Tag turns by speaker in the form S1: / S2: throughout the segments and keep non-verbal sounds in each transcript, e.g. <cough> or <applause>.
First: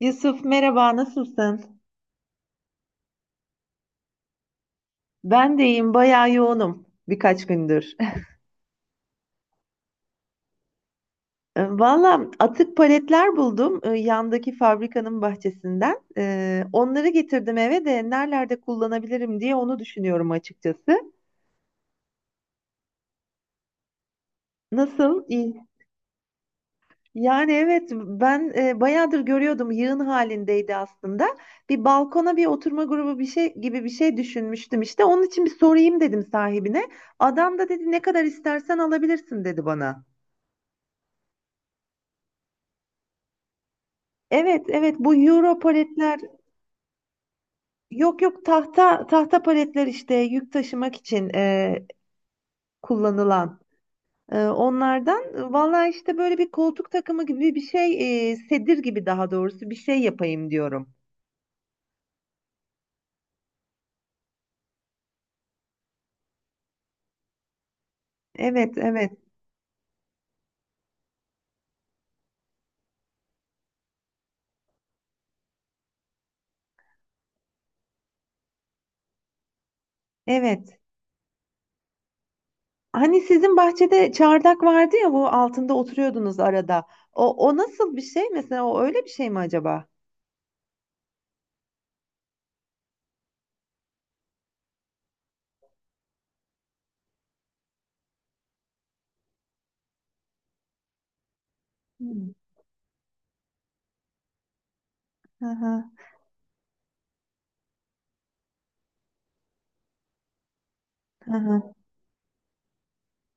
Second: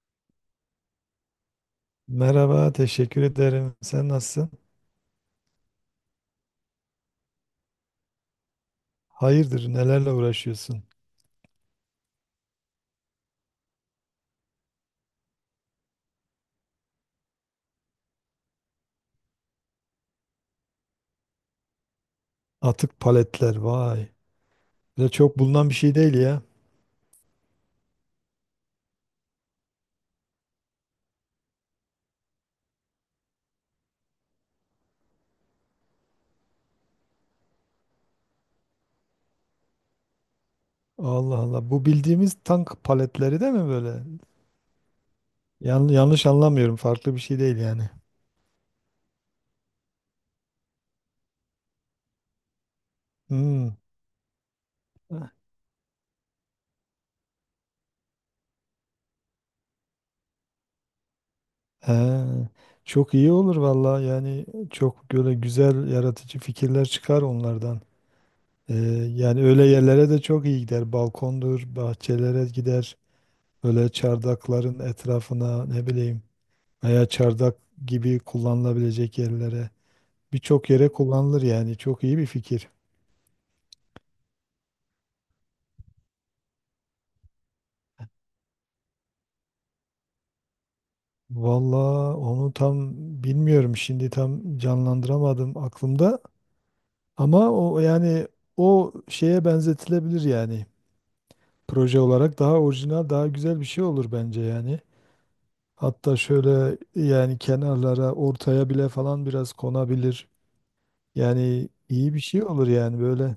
S1: Yusuf, merhaba, nasılsın?
S2: Merhaba, teşekkür ederim. Sen nasılsın?
S1: Ben de iyiyim, bayağı yoğunum birkaç gündür. <laughs>
S2: Hayırdır, nelerle uğraşıyorsun?
S1: Valla, atık paletler buldum, yandaki fabrikanın bahçesinden. Onları getirdim eve de nerelerde kullanabilirim diye onu düşünüyorum açıkçası.
S2: Atık paletler, vay. Böyle
S1: Nasıl?
S2: çok
S1: İyi.
S2: bulunan bir şey değil ya.
S1: Yani evet, ben bayağıdır görüyordum, yığın halindeydi aslında. Bir balkona bir oturma grubu bir şey gibi bir şey düşünmüştüm işte. Onun için bir sorayım dedim sahibine. Adam da dedi ne kadar istersen alabilirsin dedi bana.
S2: Allah Allah. Bu bildiğimiz tank paletleri değil mi böyle?
S1: Evet, evet, bu euro paletler.
S2: Yanlış anlamıyorum. Farklı bir şey değil yani.
S1: Yok, yok, tahta tahta paletler işte, yük taşımak için kullanılan,
S2: Hmm.
S1: onlardan. Valla işte böyle bir koltuk takımı gibi bir şey, sedir gibi daha doğrusu, bir şey yapayım diyorum.
S2: He. Çok iyi olur valla. Yani çok böyle güzel, yaratıcı fikirler çıkar onlardan. Ee,
S1: Evet, evet,
S2: Yani öyle yerlere de çok iyi gider. Balkondur, bahçelere gider. Böyle çardakların etrafına ne bileyim. Veya çardak gibi kullanılabilecek yerlere birçok
S1: evet.
S2: yere kullanılır yani çok iyi bir fikir.
S1: Hani sizin bahçede çardak vardı ya, bu altında oturuyordunuz arada. O, o nasıl bir şey mesela, o öyle bir şey mi acaba?
S2: Valla onu tam bilmiyorum, şimdi tam canlandıramadım aklımda, ama o yani o şeye benzetilebilir yani. Proje
S1: Hmm.
S2: olarak daha orijinal, daha güzel bir şey olur bence yani.
S1: Hı hı,
S2: Hatta şöyle yani kenarlara, ortaya bile falan biraz konabilir.
S1: hı
S2: Yani
S1: hı.
S2: iyi bir şey olur yani böyle.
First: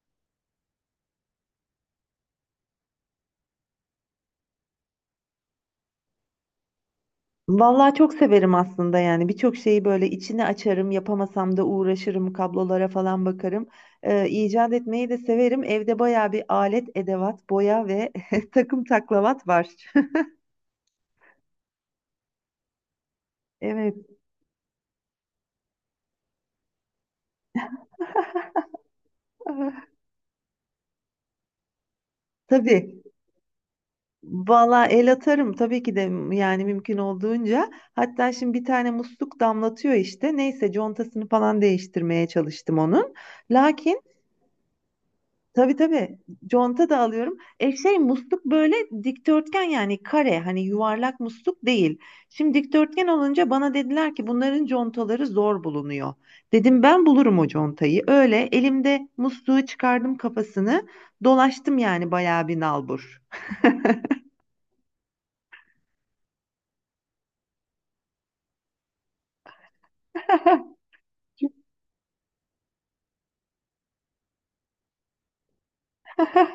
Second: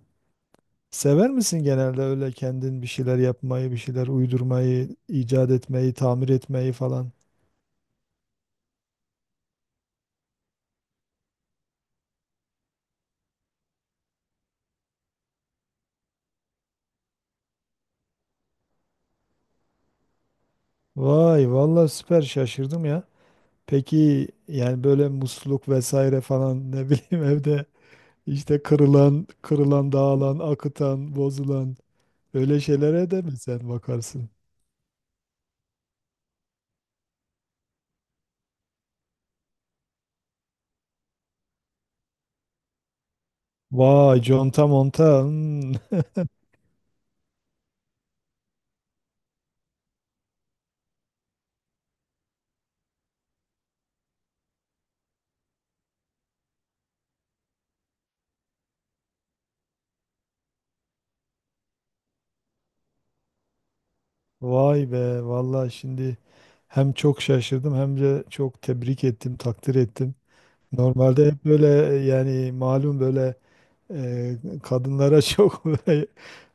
S2: Sever misin genelde öyle kendin bir şeyler yapmayı, bir şeyler uydurmayı, icat etmeyi, tamir etmeyi falan?
S1: Vallahi çok severim aslında, yani birçok şeyi böyle içine açarım, yapamasam da uğraşırım, kablolara falan bakarım. İcat etmeyi de severim, evde bayağı bir alet edevat, boya ve <laughs> takım taklavat var.
S2: Vay, vallahi süper şaşırdım ya.
S1: <laughs> Evet.
S2: Peki yani böyle musluk vesaire falan ne bileyim <laughs> evde işte kırılan, dağılan, akıtan, bozulan öyle
S1: Tabii,
S2: şeylere de mi sen bakarsın?
S1: valla el atarım tabii ki de, yani mümkün olduğunca. Hatta şimdi bir tane musluk damlatıyor işte, neyse contasını falan değiştirmeye çalıştım onun, lakin.
S2: Vay, conta monta. Hmm.
S1: Tabii, tabii. Conta da alıyorum. Musluk böyle dikdörtgen, yani kare, hani yuvarlak musluk değil. Şimdi dikdörtgen olunca bana dediler ki bunların contaları zor bulunuyor. Dedim ben bulurum o contayı. Öyle elimde musluğu çıkardım kafasını. Dolaştım yani bayağı bir nalbur.
S2: Vay be, vallahi şimdi hem çok şaşırdım hem de çok tebrik ettim, takdir ettim. Normalde hep böyle
S1: <laughs>
S2: yani malum böyle e, kadınlara <laughs> çok böyle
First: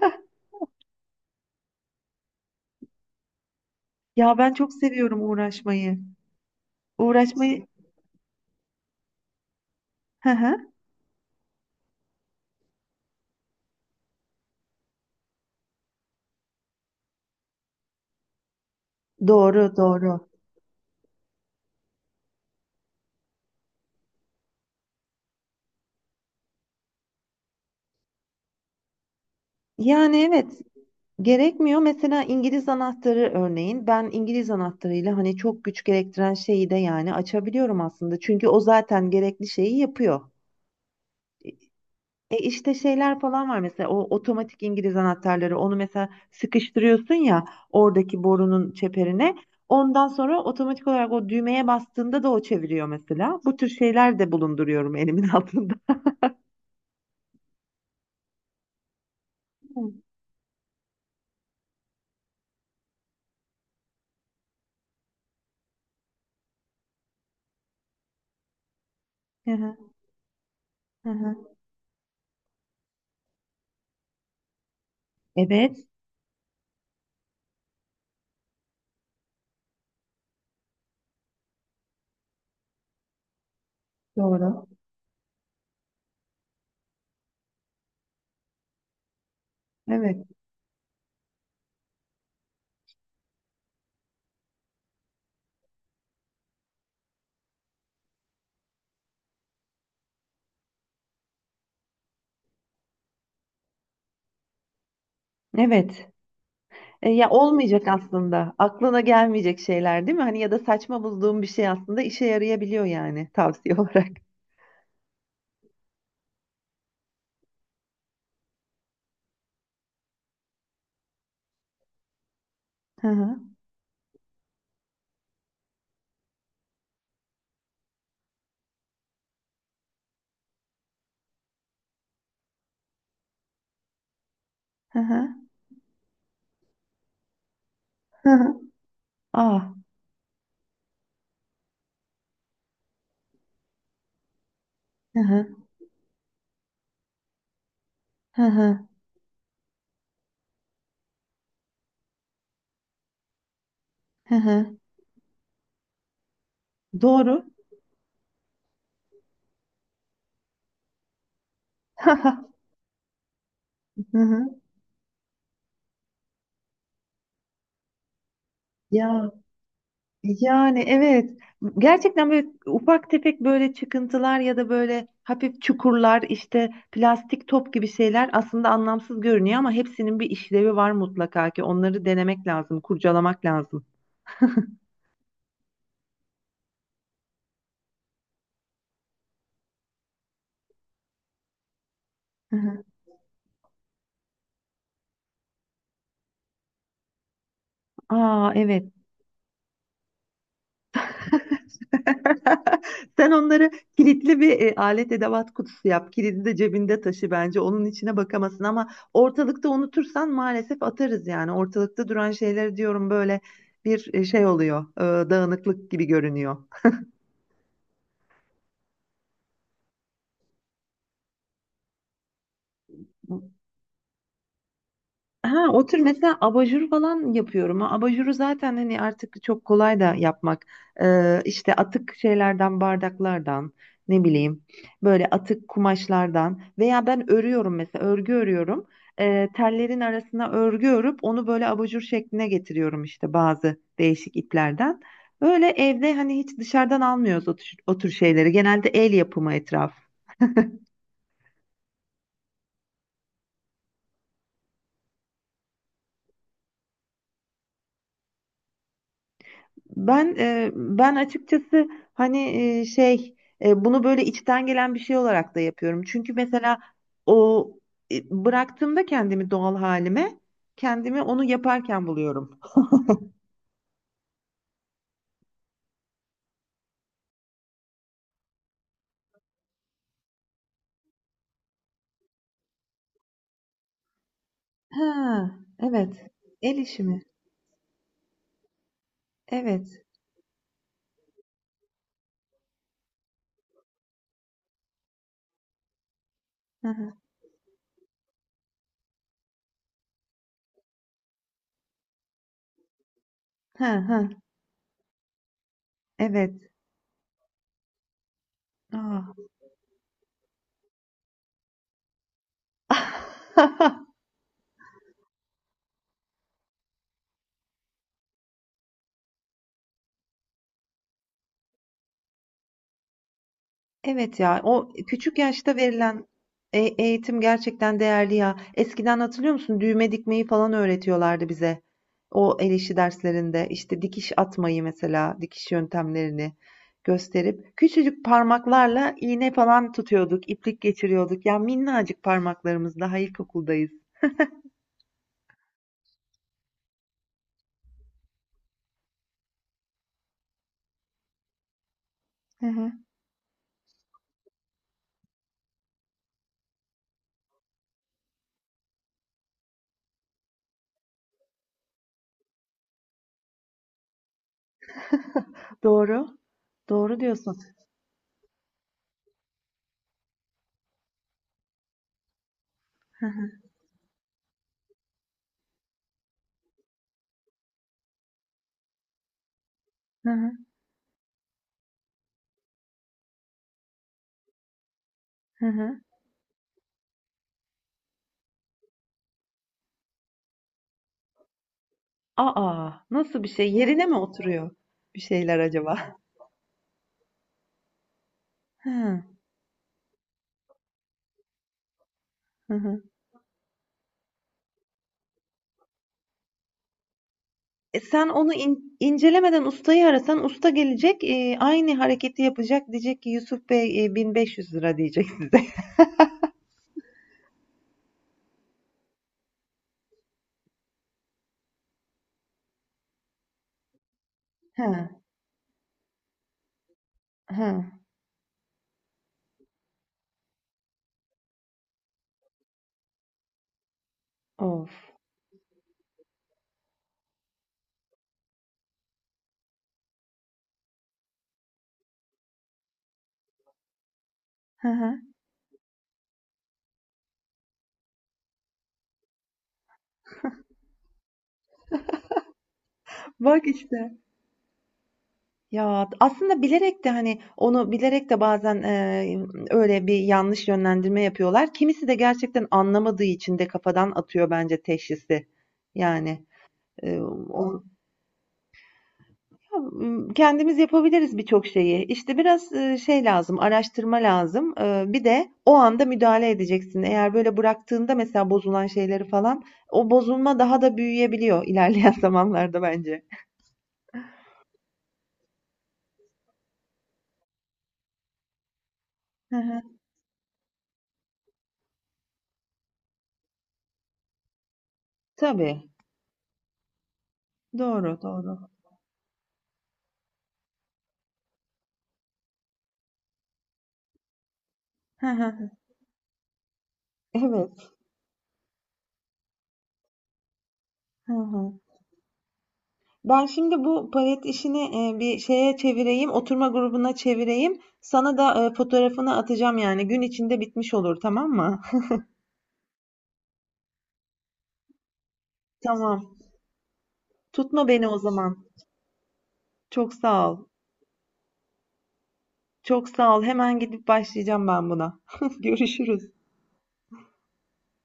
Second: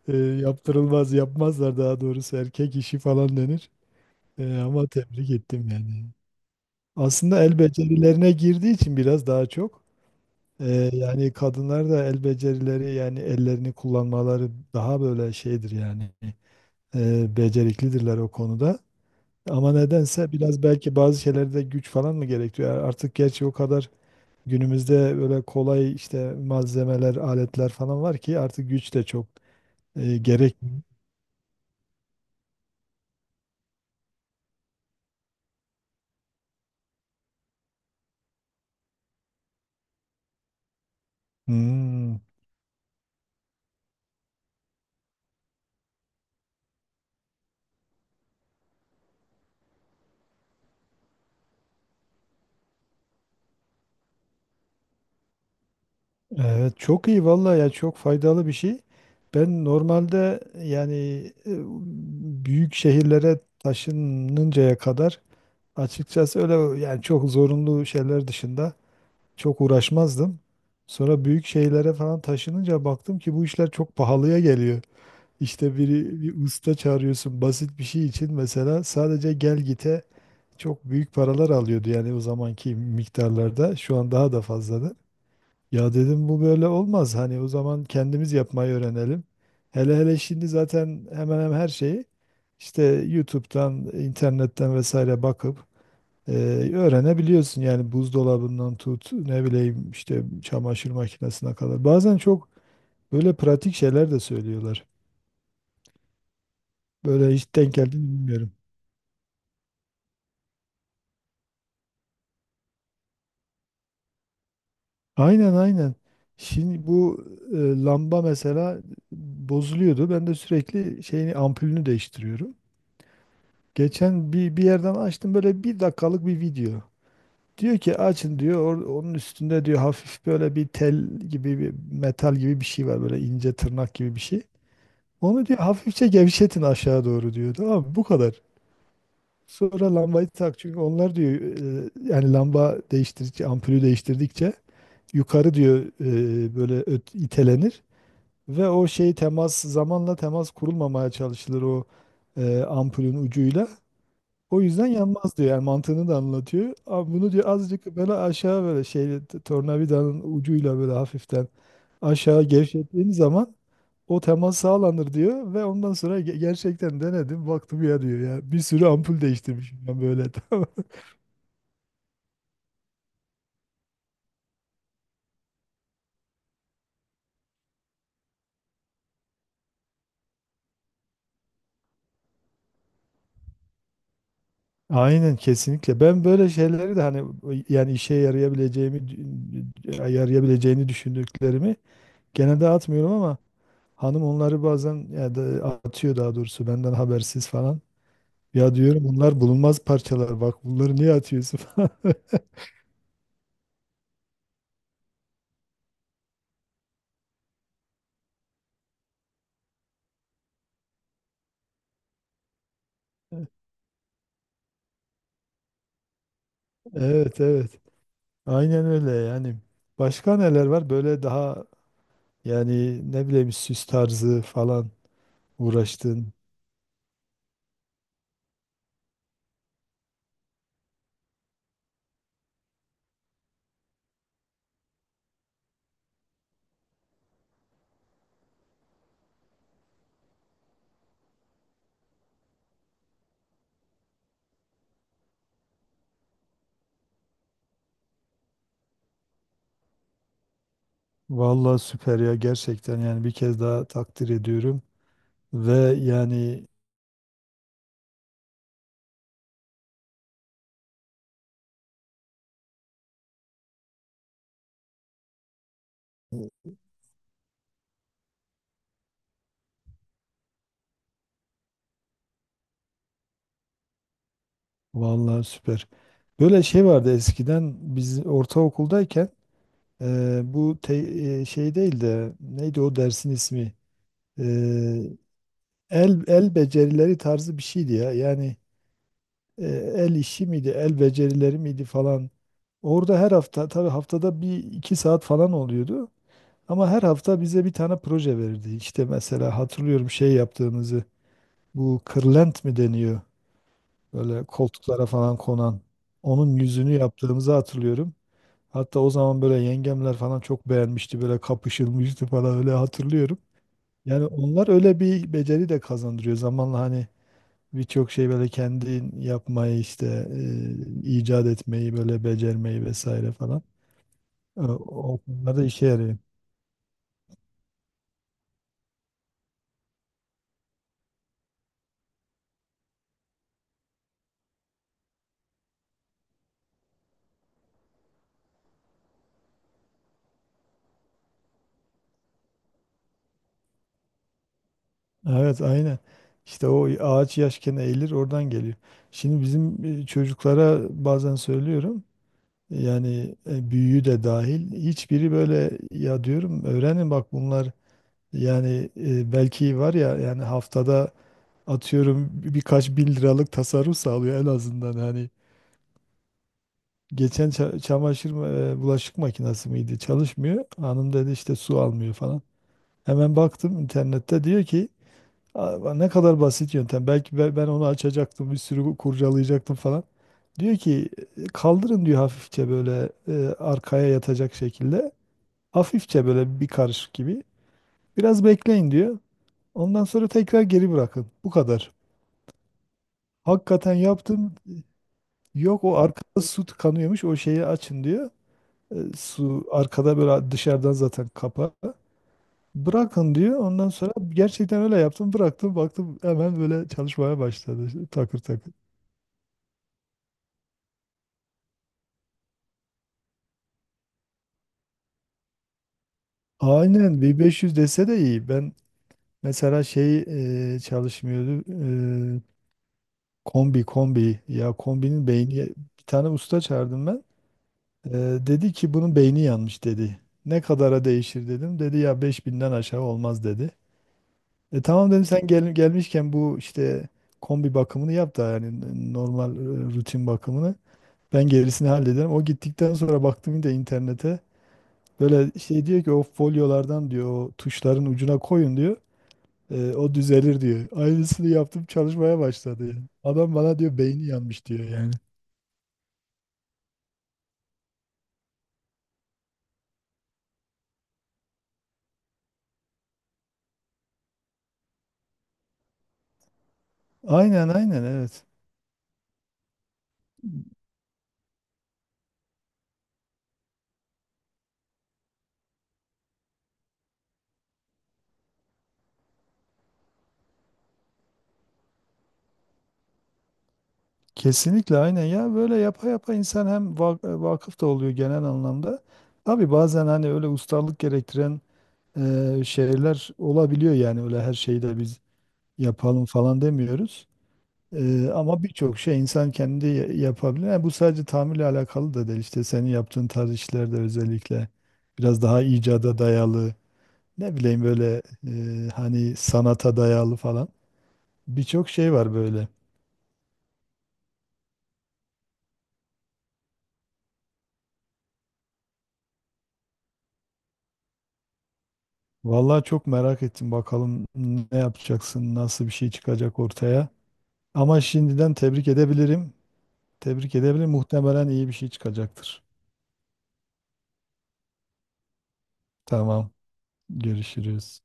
S2: yaptırılmaz, yapmazlar daha doğrusu, erkek işi falan denir.
S1: Ya, ben
S2: E,
S1: çok
S2: ama
S1: seviyorum
S2: tebrik ettim
S1: uğraşmayı.
S2: yani. Aslında el
S1: Uğraşmayı.
S2: becerilerine girdiği için biraz daha çok
S1: Hı hı.
S2: yani kadınlar da el becerileri yani ellerini kullanmaları daha böyle şeydir yani, beceriklidirler o konuda. Ama
S1: Doğru, doğru.
S2: nedense biraz belki bazı şeylerde güç falan mı gerektiriyor? Artık gerçi o kadar günümüzde böyle kolay işte malzemeler, aletler falan var ki artık güç de çok
S1: Yani
S2: gerek.
S1: evet, gerekmiyor. Mesela İngiliz anahtarı örneğin, ben İngiliz anahtarıyla hani çok güç gerektiren şeyi de yani açabiliyorum aslında. Çünkü o zaten gerekli şeyi yapıyor.
S2: Hmm,
S1: E işte şeyler falan var mesela, o otomatik İngiliz anahtarları, onu mesela sıkıştırıyorsun ya, oradaki borunun çeperine. Ondan sonra otomatik olarak o düğmeye bastığında da o çeviriyor mesela. Bu tür şeyler de bulunduruyorum elimin <laughs> altında.
S2: evet çok iyi vallahi ya, çok faydalı bir şey. Ben normalde yani e, büyük şehirlere taşınıncaya kadar açıkçası öyle yani çok zorunlu şeyler dışında
S1: Hı
S2: çok
S1: hı,
S2: uğraşmazdım.
S1: hı
S2: Sonra büyük
S1: hı.
S2: şehirlere falan taşınınca baktım ki bu işler çok pahalıya geliyor.
S1: Evet,
S2: İşte biri bir usta çağırıyorsun basit bir şey için, mesela sadece gel gite çok büyük paralar alıyordu yani, o zamanki miktarlarda. Şu an daha da
S1: doğru.
S2: fazladır. Ya dedim bu böyle olmaz, hani o zaman kendimiz yapmayı öğrenelim. Hele hele
S1: Evet,
S2: şimdi zaten hemen hemen her şeyi işte YouTube'dan, internetten vesaire bakıp e, öğrenebiliyorsun. Yani buzdolabından tut ne bileyim işte çamaşır makinesine kadar. Bazen çok böyle pratik şeyler de söylüyorlar.
S1: evet. E,
S2: Böyle
S1: ya
S2: hiç denk
S1: olmayacak
S2: geldi mi bilmiyorum.
S1: aslında. Aklına gelmeyecek şeyler, değil mi? Hani, ya da saçma bulduğum bir şey aslında işe yarayabiliyor, yani tavsiye <laughs> olarak.
S2: Aynen aynen. Şimdi bu lamba mesela bozuluyordu. Ben de sürekli şeyini, ampulünü değiştiriyorum.
S1: Hı hı.
S2: Geçen bir yerden açtım böyle bir dakikalık bir video. Diyor ki açın diyor, onun üstünde diyor hafif böyle bir tel gibi bir metal gibi bir şey var, böyle ince tırnak gibi bir şey.
S1: Hı hı.
S2: Onu diyor hafifçe gevşetin aşağı doğru diyor. Tamam mı? Bu
S1: Hı
S2: kadar.
S1: hı. Ah.
S2: Sonra lambayı tak, çünkü onlar diyor yani lamba değiştirdikçe, ampulü değiştirdikçe
S1: Hı
S2: yukarı
S1: hı.
S2: diyor böyle itelenir
S1: Hı
S2: ve o
S1: hı.
S2: şey temas, zamanla temas kurulmamaya çalışılır o ampulün ucuyla.
S1: Hı
S2: O
S1: hı.
S2: yüzden yanmaz diyor. Yani mantığını da anlatıyor. Abi bunu
S1: Doğru.
S2: diyor azıcık böyle aşağı, böyle şey tornavidanın ucuyla böyle hafiften aşağı
S1: <laughs>
S2: gevşettiğin zaman
S1: Hı
S2: o
S1: hı.
S2: temas sağlanır diyor, ve ondan sonra gerçekten denedim, baktım. Ya diyor ya, bir sürü ampul
S1: Ya,
S2: değiştirmişim ben böyle.
S1: yani
S2: <laughs>
S1: evet, gerçekten böyle ufak tefek böyle çıkıntılar ya da böyle hafif çukurlar, işte plastik top gibi şeyler, aslında anlamsız görünüyor ama hepsinin bir işlevi var mutlaka ki, onları denemek lazım, kurcalamak lazım. <laughs>
S2: Aynen, kesinlikle. Ben böyle şeyleri de hani, yani işe yarayabileceğini düşündüklerimi genelde atmıyorum, ama hanım onları bazen ya da atıyor, daha doğrusu benden habersiz falan.
S1: Aa,
S2: Ya
S1: evet.
S2: diyorum bunlar bulunmaz parçalar, bak bunları niye atıyorsun <laughs> falan.
S1: <laughs> Sen onları kilitli bir alet edevat kutusu yap. Kilidi de cebinde taşı bence. Onun içine bakamasın, ama ortalıkta unutursan maalesef atarız yani. Ortalıkta duran şeyleri diyorum, böyle bir şey oluyor, dağınıklık gibi görünüyor.
S2: Evet evet. Aynen öyle yani. Başka neler var böyle daha, yani ne bileyim süs tarzı falan
S1: Ha, o tür
S2: uğraştın.
S1: mesela abajur falan yapıyorum. Ha, abajuru zaten hani artık çok kolay da yapmak. İşte atık şeylerden, bardaklardan, ne bileyim, böyle atık kumaşlardan, veya ben örüyorum mesela, örgü örüyorum. Tellerin arasına örgü örüp onu böyle abajur şekline getiriyorum işte, bazı değişik iplerden. Böyle evde hani hiç dışarıdan almıyoruz o tür, o tür şeyleri. Genelde el yapımı etraf.
S2: Vallahi süper ya, gerçekten yani bir kez daha takdir ediyorum. Ve yani
S1: Ben, ben açıkçası hani, e, şey bunu böyle içten gelen bir şey olarak da yapıyorum. Çünkü mesela o e, bıraktığımda kendimi doğal halime, kendimi onu yaparken buluyorum.
S2: vallahi süper. Böyle şey vardı eskiden, biz ortaokuldayken bu şey değil de neydi o dersin ismi? E,
S1: Ha, evet.
S2: el
S1: El
S2: becerileri
S1: işimi.
S2: tarzı bir şeydi ya. Yani e,
S1: Evet.
S2: el işi miydi, el becerileri miydi falan. Orada her hafta tabii, haftada bir iki saat falan oluyordu.
S1: Hı
S2: Ama her
S1: hı.
S2: hafta bize bir tane proje verirdi. İşte mesela hatırlıyorum şey yaptığımızı. Bu kırlent mi deniyor?
S1: Ha, ha,
S2: Böyle koltuklara falan konan.
S1: evet.
S2: Onun yüzünü yaptığımızı hatırlıyorum. Hatta o
S1: Aa.
S2: zaman böyle yengemler falan çok beğenmişti. Böyle kapışılmıştı falan, öyle hatırlıyorum.
S1: <laughs>
S2: Yani onlar öyle bir beceri de kazandırıyor. Zamanla hani birçok şey böyle kendin yapmayı işte icat etmeyi, böyle becermeyi vesaire falan.
S1: Evet ya,
S2: E,
S1: o
S2: o
S1: küçük
S2: konularda
S1: yaşta
S2: işe yarıyor.
S1: verilen eğitim gerçekten değerli ya. Eskiden hatırlıyor musun? Düğme dikmeyi falan öğretiyorlardı bize. O el işi derslerinde işte dikiş atmayı, mesela dikiş yöntemlerini gösterip, küçücük parmaklarla iğne falan tutuyorduk, iplik geçiriyorduk. Ya, minnacık parmaklarımız, daha ilkokuldayız.
S2: Evet aynen. İşte o ağaç yaşken eğilir, oradan geliyor. Şimdi bizim çocuklara bazen söylüyorum.
S1: Hı hı.
S2: Yani büyüğü de dahil hiçbiri böyle. Ya diyorum öğrenin bak, bunlar yani belki var ya, yani haftada atıyorum birkaç 1.000 liralık tasarruf sağlıyor en azından hani.
S1: Doğru. Doğru
S2: Geçen
S1: diyorsun.
S2: çamaşır bulaşık makinesi miydi, çalışmıyor, hanım dedi işte, su almıyor falan.
S1: Hı
S2: Hemen
S1: hı,
S2: baktım internette. Diyor ki "Aa, ne kadar basit yöntem, belki ben onu açacaktım, bir sürü kurcalayacaktım falan.
S1: hı hı.
S2: Diyor ki "E, kaldırın diyor hafifçe böyle arkaya yatacak şekilde.
S1: Hı hı.
S2: Hafifçe böyle bir karışık gibi. Biraz bekleyin diyor. Ondan sonra tekrar geri bırakın. Bu kadar.
S1: Aa, nasıl bir şey?
S2: Hakikaten
S1: Yerine mi
S2: yaptım.
S1: oturuyor bir şeyler
S2: Yok, o
S1: acaba?
S2: arkada su tıkanıyormuş. O şeyi açın diyor.
S1: Hı
S2: E,
S1: hı.
S2: su arkada böyle dışarıdan zaten kapağı. Bırakın diyor. Ondan sonra gerçekten öyle yaptım. Bıraktım, baktım hemen böyle çalışmaya başladı.
S1: E, sen
S2: Takır
S1: onu
S2: takır.
S1: incelemeden ustayı arasan, usta gelecek, aynı hareketi yapacak. Diyecek ki, Yusuf Bey, 1500 lira diyecek size.
S2: Aynen 1500 dese de iyi. Ben mesela şey çalışmıyordu. E, kombi. Ya
S1: <laughs> Ha,
S2: kombinin beyni. Bir tane usta çağırdım ben.
S1: ha,
S2: Ee, dedi ki bunun beyni yanmış dedi. Ne kadara değişir dedim. Dedi ya 5.000'den aşağı olmaz dedi. E
S1: of.
S2: tamam dedim sen gel, gelmişken bu işte kombi bakımını yap da, yani normal rutin bakımını. Ben gerisini hallederim. O gittikten sonra baktım yine de internete.
S1: Hı hı.
S2: Böyle şey diyor ki, o folyolardan diyor o tuşların ucuna koyun diyor. E, o düzelir diyor. Aynısını yaptım, çalışmaya başladı yani. Adam
S1: Bak
S2: bana diyor
S1: işte.
S2: beyni yanmış diyor yani.
S1: Ya, aslında bilerek de, hani onu bilerek de bazen öyle bir yanlış yönlendirme yapıyorlar. Kimisi de gerçekten anlamadığı için de kafadan atıyor bence teşhisi. Yani e,
S2: Aynen
S1: o-
S2: aynen, evet.
S1: Hımm, kendimiz yapabiliriz birçok şeyi. İşte biraz şey lazım, araştırma lazım. Bir de o anda müdahale edeceksin. Eğer böyle bıraktığında mesela bozulan şeyleri falan, o bozulma daha da büyüyebiliyor ilerleyen <laughs> zamanlarda bence.
S2: Kesinlikle aynen ya, böyle yapa yapa insan hem vakıf da oluyor genel anlamda.
S1: Hı
S2: Tabii
S1: hı.
S2: bazen hani öyle ustalık gerektiren şeyler olabiliyor, yani öyle her şeyi de biz
S1: Tabii.
S2: yapalım falan demiyoruz.
S1: Doğru,
S2: E,
S1: doğru.
S2: ama birçok şey insan kendi yapabilir. Yani bu sadece tamirle alakalı da değil, işte senin yaptığın tarz işlerde özellikle
S1: Hı
S2: biraz daha
S1: hı.
S2: icada dayalı, ne bileyim
S1: Evet.
S2: böyle hani sanata dayalı falan
S1: Hı hı.
S2: birçok şey var böyle.
S1: Ben şimdi bu palet işini, bir şeye çevireyim, oturma grubuna çevireyim. Sana da fotoğrafını atacağım yani. Gün içinde bitmiş olur, tamam mı? <laughs>
S2: Vallahi çok merak ettim bakalım ne yapacaksın, nasıl bir şey
S1: Tamam.
S2: çıkacak ortaya.
S1: Tutma
S2: Ama
S1: beni o
S2: şimdiden
S1: zaman.
S2: tebrik edebilirim.
S1: Çok sağ
S2: Tebrik
S1: ol.
S2: edebilirim. Muhtemelen iyi bir şey çıkacaktır.
S1: Çok sağ ol. Hemen gidip başlayacağım ben buna. <laughs> Görüşürüz.
S2: Tamam, görüşürüz.